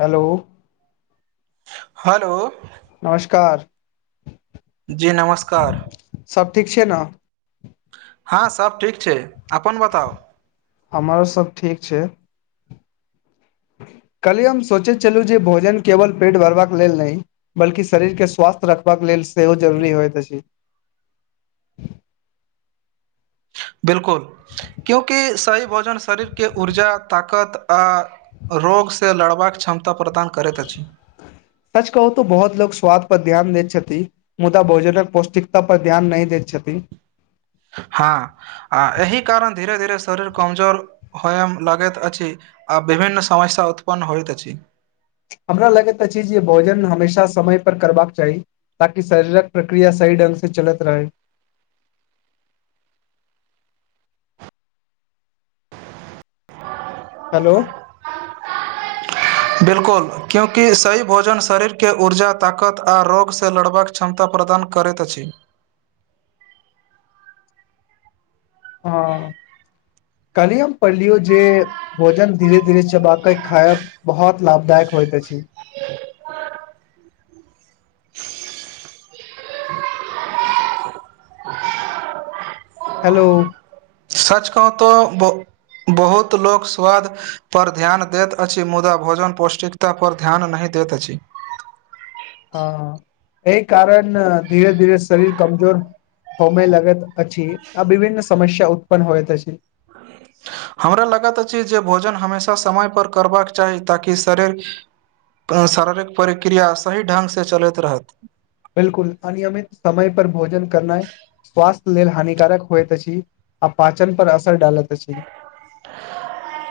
Hello. Hello. नमस्कार। जी नमस्कार। सब ठीक छियै न? हँ सब ठीक छै, अपन बताउ हमर सब ठीक छै। कल्हि हम सोचैत छलहुँ जे भोजन केवल पेट भरबाक लेल नै। बल्कि शरीरके स्वास्थ्य रखबाक लेल सेहो जरूरी होइत अछि। बिलकुल क्योकि सही भोजन शरीरके ऊर्जा ताकत आ। रोगसे लड़बाक क्षमता प्रदान करैत अछि। सच कहू तो बहुत लोक स्वाद पर ध्यान दैत छथि। मुदा भोजनक पौष्टिकता पर ध्यान नै दैत छथि। हँ आ एहि कारण धीरे -धीरे शरीर कमजोर होयम लगैत अछि। आ विभिन्न समस्या उत्पन्न होइत अछि। हमरा लगैत अछि जे भोजन हमेशा समय पर करबाक चाही। ताकि शरीरक प्रक्रिया सही ढंग से चलैत रहै। हलो। बिल्कुल क्योकि सही भोजन शरीरके ऊर्जा ताकत आ रोगसे लड़बाक। क्षमता प्रदान करैत अछि। हँ कहली हम। पढ़लियो जे भोजन धीरे- धीरे चबाकेँ खायब बहुत लाभदायक होइत अछि। [unintelligible] [unintelligible] हेलो। सच कह तो बो। बहुत लोक स्वाद पर ध्यान देत अछि मुदा भोजन पौष्टिक ता पर ध्यान नहि देत अछि। हँ एहि कारण धीरे -धीरे शरीर कमजोर। होबे लगैत अछि आ विभिन्न समस्या उत्पन्न होइत अछि। हमरा लागैत अछि जे भोजन हमेशा समय पर करबाक चाही ताकि शरीर क शारीरिक प्रिक्रिया सही ढंगसे चलैत रहत। बिल्कुल अनियमित समय पर भोजन करनाइ। स्वास्थ्य लेल हानिकारक होइत अछि आ पाचन पर असर डालैत अछि।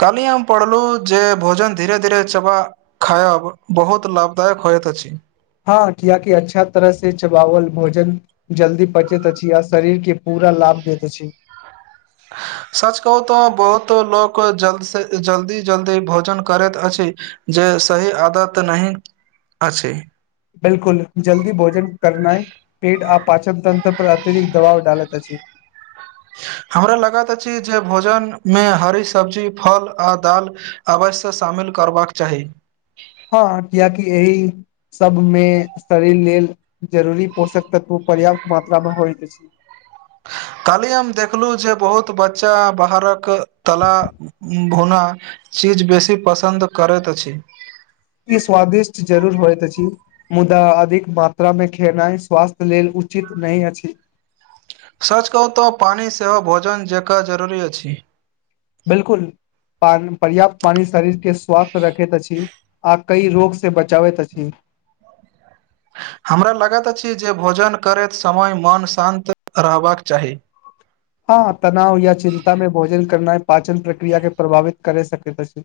काल्ही हम पढ़लौ जे भोजन धीरे -धीरे चबा। खायब बहुत लाभदायक होयत अछि। हँ कियाकि अच्छा तरह से चबाओल भोजन। जल्दी पचैत अछि आ शरीरके पूरा लाभ देैत अछि। [inaudible] सच कहू तऽ बहुत लोक जल्द से जल्दी- जल्दी भोजन करैत अछि। जे सही आदत नहि अछि। बिल्कुल जल्दी भोजन करनाइ। पेट आ पचनतंत्र पर अतिरिक्त दबाव डालैत अछि। हमरा लागत अछि जे भोजन मे हरी सब्जी, फल, आ दाल। अवश्य शामिल करबाक चाही। हँ कियाकि एहि। सबमे शरीर लेल जरूरी पोषक तत्व पर्याप्त मात्रामे होइत अछि। काल्ही हम देखलू जे बहुत बच्चा बाहरक कला। भुना चीज बेसी पसंद करैत अछि। ई स्वादिष्ट जरूर होयत अछि। मुदा अधिक मात्रामे खेनाइ स्वास्थ्य लेल उचित नहि अछि। सच कहू तऽ पानी सेहो भोजन जेकाँ जरूरी अछि। बिल्कुल पान पर्याप्त पानी शरीर के स्वास्थ रखैत अछि आ कई रोग स- - के बचाबैत अछि। हमरा लागैत अछि जे भोजन करैत समय मन शांन्त रहबाक चाही। हँ, तनाव या चिन्ता में भोजन करनाय पाचन प्रक्रिया के प्रभावित करै सकैत अछि।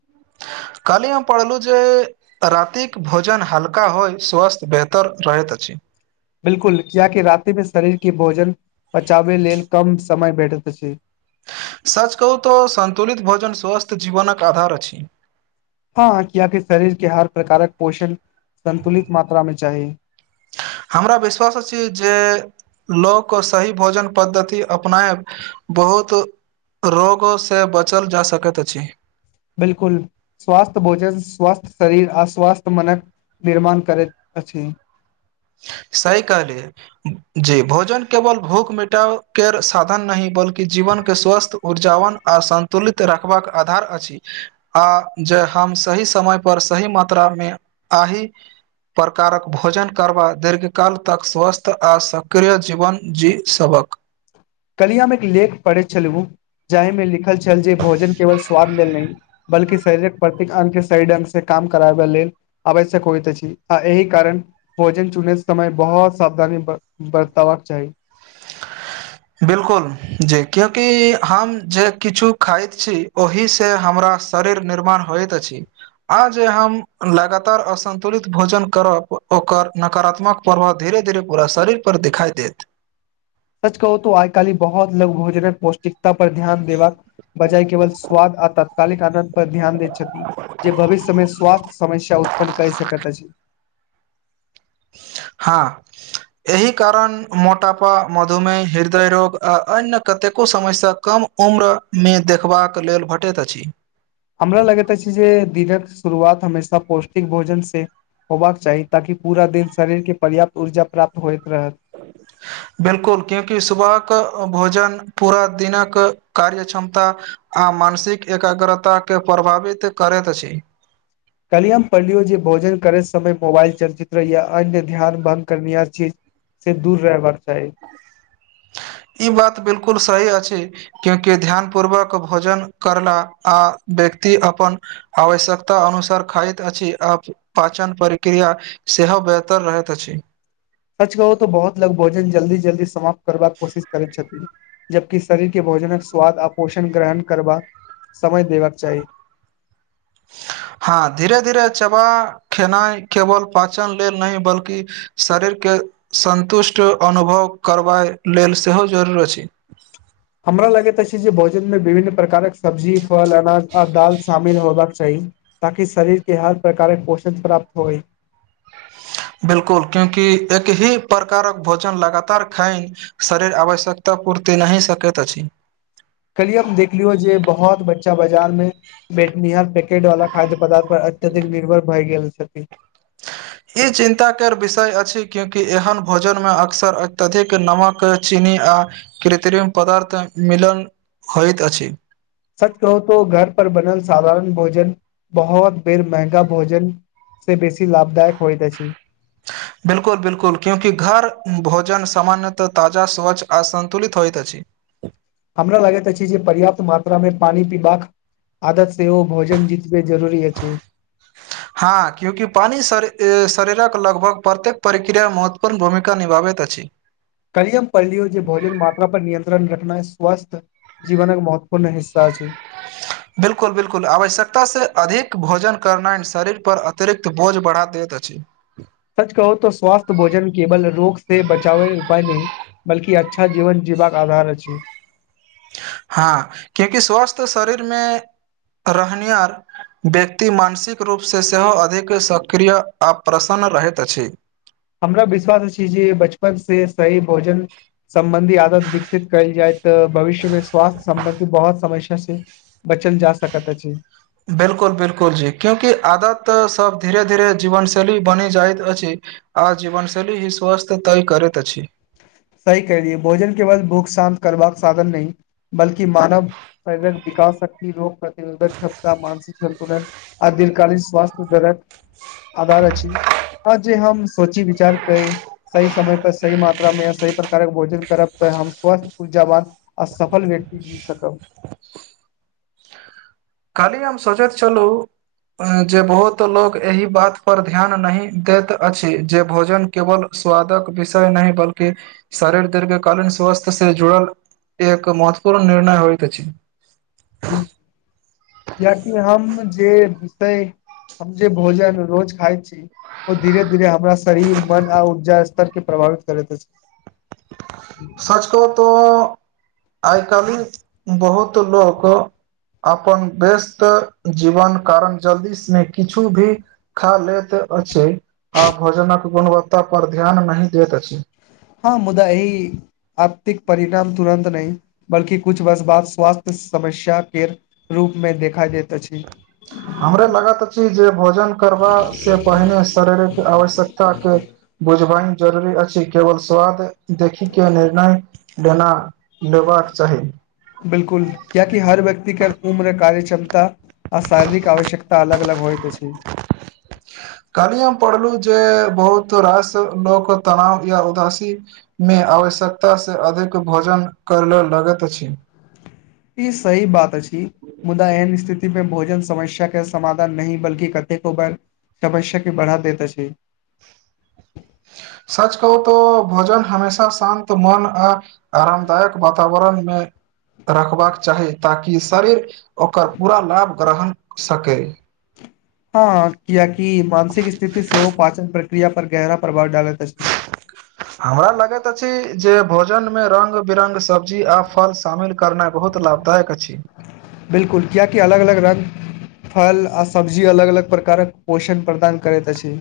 काल्ही हम पढ़लु जे- - रातिक भोजन हल्का होइ स्वस्थ्य बेहतर रहैत अछि। बिल्कुल कियाकि राति मे शरीर के भोजन पचाबे लेल कम समय भेटैत अछि। सच कहू तऽ सन्तुलित भोजन स्वस्थ्य जीवनक आधार अछि। हँ, किया कि शरीर के हर प्रकारक पोषण संन्तुलित मात्रा में चाही। हमरा विश्वास अछि जे लोक सही भोजन पद्धति अपनायब- - बहुत रोगो से बचल जा सकैत अछि। बिलकुल स्वस्थ भोजन, स्वस्थ शरीर, अस्वस्थ मनन- - निर्माण करैत अछि। सही कहलिए - - जी भोजन केवल भूख मिटाव के साधन नहि बल्कि जीवन के स्वस्थ ऊर्जाावन- - आ संन्तुलित रखबाक आधार अछि। आ जे हम सही समय पर सही मात्रा मे आहि- - प्रकारक भोजन- - करबा दीर्घकाल तक स्वस्थ आ सक्रिय जीवन जी सभक- - कलियामे एक लेख पढ़ैत छलु, जाहि मे लिखल छल जे भोजन केवल स्वाद लेल नैय- - बल्कि शारीरिक प्रति अंग के सही ढंग से काम कराबे लेल- - आवश्यक होइत अछि, आ एहि कारण - - भोजन चुने समय बहुत सावधानी ब बरतवा चाही। बिलकुल जी क्युकि हम जे किछु खाइत छी। ओहि से हमरा शरीर निर्माण होइत अछि। आ जे हम लगातार असन्तुलित भोजन करब ओकर नकारात्मक- - परात धीेरे धीेरे पूरा शरीर पर दिखाई देैत। सच कहू तऽ आइ काली बहुत लोग भोजन पौष्टिक- - तब ध्यान देबाक बजाय केवल स्वाद आ तात्कालिक आनन्द पर ध्यान दैत छथि। जे भविष्यमे स्वस्थ्य समस्य उत्पन्न कै सकैत अछि। हां - - एहि कारण मोटापा, मधुमेह, हृदय रोग आ अन्य कतेको समाय से कम- - उम्रमे देखबाक लेल भटैत अछि। हमरा लगैत अछि जे दिनक शुरुआत हमेशा पौष्टिक भोजन से- - होबाक चाही ताकि पूरा दिन शरीरके पर्याप्त ऊर्जा प्राप्त होइत रहत। बिल्कुल क्यूंकि सुबहक भोजन पूरा दिनक कार्य क्षमता- - आ मानसिक एकाग्रता के प्रभावित करैत अछि। कहलियए हम पढ़लियो जे भोजन करे समय मोबाइल चर्चित रहहिय अन्य ध्यान भ्ग करनिर छैए- - से दूर रहबाक चाही। ई बात बिल्कुल सही अछि। क्यूंकि ध्यान पूर्वक भोजन करला आ व्यक्ति अपन- - आवश्यकता अनुसार खाइत अछि आखिर - - पाचन प्रक्रिया सेहो बेहतर रहैत अछि। सच कहू तऽ बहुत लग भोजन जल्दी -जल्दी समाप्त करबाक कोशिश करैत छथिन। जबकि शरीर के भोजनक स्वाद आ पोषण ग्रहण करबाक समय देबाक चाही। हां धीरे-धीरे चबा खेनाइ केवल पाचन लेल नै बल्कि शरीरके सन्तुष्ट अनुभव करबा लेल सेहो जरूर अछि। हमरा लगैत अछि जे भोजन मे विभिन्न प्रकारक सब्जी, फल, अनाज आ दाल शामिल होयबाक चाही। ताकि शरीर के हर प्रकारके पोषक प्राप्त होए। बिल्कुल क्योंकि किसी एक ही प्रकारके भोजन लगातार खाइ। शरीर आवश्यकता पूर्ति नै सकैत अछि। कल्हि हम देखलियो, जे बहुत बच्चे मीना बाजार मे बेटनिहार पैकेट वला खाद्य पदार्थ पर अत्यधिक निर्भर भए गेल छथि। ई चिन्ता कर विषय अछि, क्यूंकि एहन भोजनमे अक्सर अत्यधिक नमक तऽ चीनी आ कृत्रिम पदार्थ मिलन होइत अछि। सच कहूं तो घर पर बनल साधारण भोजन बहुत बेर मेहगा भोजन से बेसी लाभदायक होइत अछि। बिलकुल-बिल्कुल क्योकि घर भोजन सामान्यतः ताजा स्वच्छ आ सन्तुलित होइत अछि। हमरा लगैत अछि, जे पर्याप्त मात्रामे पानी पीबाक आदत सेहो भोजन जीतबे जरूरी अछि। हां क्यूंकि पानी श शरीरक लगभग प्रत्येक प्रक्रिया मे महत्वपूर्ण भूमिका निभाबैत अछि। कल्हि हम पढ़लियो, जे भोजन मात्रा पर नियंत्रण रखनाय स्वस्थ जीवनक महत्वपूर्ण हिस्सा छैय। बिल्कुल बिल्कुल आवश्यकता से अधिक भोजन करनाइ शरीर पर अतिरिक्त बोझ बढ़ा दैत अछि। सच कहूं तो स्वास्थ्य भोजन केवल रोग से बचावै उपाय नै बल्कि अच्छा जीवन जीबाक आधार अछि। हां कियाकि स्वस्थ शरीरमे रहनिहार व्यक्ति मानसिक रूपसे सेहो अधिक सक्रिय आ प्रसन्न रहैत अछि। हमरा विश्वास अछि, जे बचपन से सही भोजन सम्बन्धी आदत विकसित कयल जाय तऽ भविष्य मे स्वास्थ्य सम्बन्धी बहुत समस्या से बचल जा सकत अछि। बिल्कुल बिल्कुल जी क्यूंकि आदत सब धीरे- धीरे जीवनशैली बनि जाइत अछि। आ जीवनशैली ही स्वस्थ तैय करैत अछि। सही कहेलियै भोजन के केवल भूख शान्त करबाक साधन नै बल्कि मानव शरीरक विकास शक्ति रोग प्रतिरोधक क्षमता मानसिक सन्तुलन आ दीर्घकालीन स्वास्थ्य दरक आधार अछि, हां जे हम सोची विचार कर सही समय पर सही मात समय सही प्रकारक भोजन करब तऽ हम स्वस्थ ऊर्जा वान आ सफल व्यक्ति जी सकब कल्हि हम सोचैैत छलू जे बहुत लोग एहि बात पर ध्यान नही देत अछि जे भोजन केवल स्वादक विषय नही बल्कि शरीर दीर्घकालीन स्वस्थ से जुड़ल एक महत्वपूर्ण निर्णय होइत छैय। कियाकि हम जे तैय हम जे भोजन रोज खाइ छी। ओ धीरे-धीरे हमरा शरीर मन आ ऊर्जा के प्रभावित करैत अछि। सच कहूं तो आइ काल्हि बहुत लोक अपन व्यस्त जीवन कारण जल्दी से किछु भी खा लैत अछि आ भोजनक गुणवत्ता पर ध्यान नहि दैत अछि। हां मुदा एई। आत्तिक परिणाम तुरन्त नय, बल्कि कुछ वर्ष बाद स्वास्थ्य समस्या केर। रूपमे देखा जाइत अछि। हमरा लागैत अछी जे भोजन करबा से पहिने शरीरक आवश्यकता के बुझबाइन जरूरी अछि। केवल स्वाद देखी के निर्णय लेना लेबाक चाही। बिलकुल, कियैकि हर व्यक्ति के उम्र कार्य क्षमता आ शारीरिक आवश्यक तऽ अलग -अलग होइत अछि। कल्ली हम पढ़लु जे, बहुत रास लोक तनाव या उदासी मे आवश्यकतासँ अधिक भोजन करल लगैत अछि। ई सही बात अछि, मुदा एहन स्थिति मे भोजन समश्या के समाधान नहि बल्कि कतेको बार, समस्या के बढ़ा दैत अछि। सच कहू तो भोजन हमेशा शान्त, मन आ आरामदायक वातावरणमे रखबाक चाही ताकि शरीर ओकर पूरा लाभ ग्रहण सकै। हँ कियेकि मानसिक स्थिति सेहो पाचन प्रक्रिया पर गहरा प्रभाव डालैत अछि। [inaudible] हमरा लगैत अछि, जे भोजन में रंग -बिरंग सब्जी आ फल शामिल करनै बहुत लाभदायक अछि। बिलकु कियेकि अलग अलग रङ्ग फल आ सब्जी अलग -अलग प्रकारक पोषण प्रदान करैत अछि।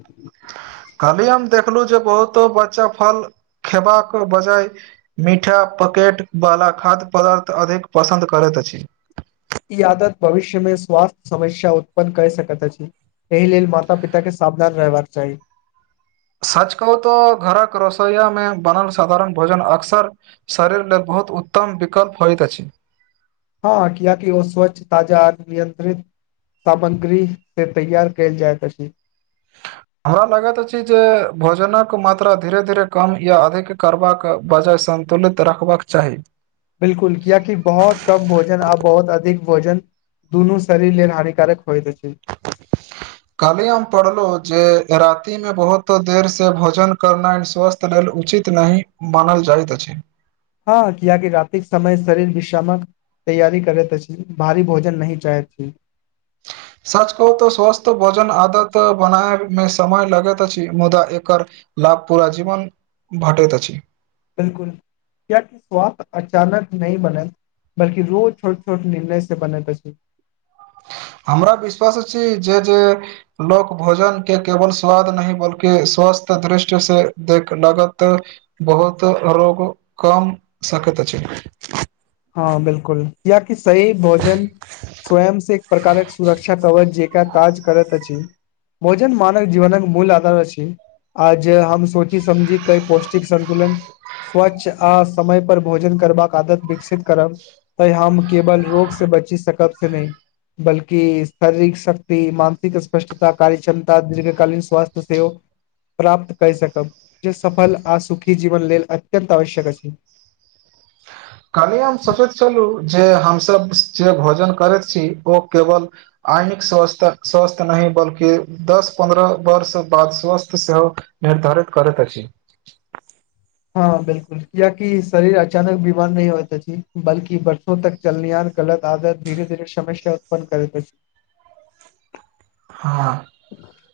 कहली हम देखलू जे बहुतो बच्चा फल खेबाका के बजाय मीठा पकेटवला खाद्य पदार्थ अधिक पसन्द करैत अछि। ई आदत भविष्य में स्वास्थ्य समस्या उत्पन्न कय सकैत अछि। एहि लेल माता -पिता के सावधान रहबाक चाही। सच कहू तऽ घरक रसोइया मे बनल साधारण भोजन अक्सर शरीर लय बहुत उत्तम विकल्प होइत अछि। हँ, कियकि ओ स्वच्छ, ताजा आ नियंत्रित सामग्रीह से तैयार कैल जाइत अछि। हमरा लागैत अछि जे भोजनक मात्रा धीरे -धीरे कम या अधिक करबाक बजाय सन्तुलित रखबाक चाही। बिलकुल, कियेकि बहुत कम भोजन आ बहुत अधिक भोजन दुनू शरीर लेल हानिकारक होइत अछि। [inaudible] कहली हम पढ़लौं जे राति में बहुत देर से भोजन करनाय स्वस्थ कलेल उचित नहि मानल जाइत अछि। हँ कियेकि रातिक समय शरीर विश्रामक तैआरी करैत अछि। भारी भोजन नहि चाहैत छी। सच कहू तऽ स्वस्थ भोजन आदत बनाय मे, समय लगैत अछि मुदा एकर लाभ पूरा जीवन भटैत अछि। बिलकुल क्यकि स्वास्थ अचानक नय बनत। बल्कि रोज छोट -छोट निर्णय स बनैत अछि। हमरा विश्वास अछि, जे -जे लोक भोजन के केवल स्वाद नहि बल्कि स्वस्थ दृष्टि से देख लागत बहुत रोग कम सकैत अछि। हँ बिलकुल कियाकि सही भोजन स्वयं से एक प्रकारक सुरक्षा कवच जे काज करत अछि भोजन मानव जीवनक मूल आधार अछि। आज हम सोची समझी कई पौष्टिक संन्तुलन स्वच्छ आ समय पर भोजन करबाक आदत विकसित करब तऽ हम केवल रोग से बची सकब से नहि बल्कि शारीरिक शक्त मानसिक स्पष्टता कार्य क्षमता दीर्घकालीन स्वासथ्य सेओ प्राप्त कये सकब जे सफल आ सुखी जीवन लेल अत्यन्त आवश्यक अछि। खलिय हम सोचैत छलू जे हमसब जे भोजन करैत छी ओ केवल आइनिक स्वस्थ-स्वस्थ नहि बल्कि दस पन्द्रह वर्ष बाद स्वस्थ सेहो निर्धारित करैत अछि। हँ बिलकुल कियकि शरीर अचानक बीमार नहि हौत अछि बल्कि बरसों तक चलनियान गलत आदत धीरे-धीरे समस्या उत्पन्न करैत अछि। हाँ।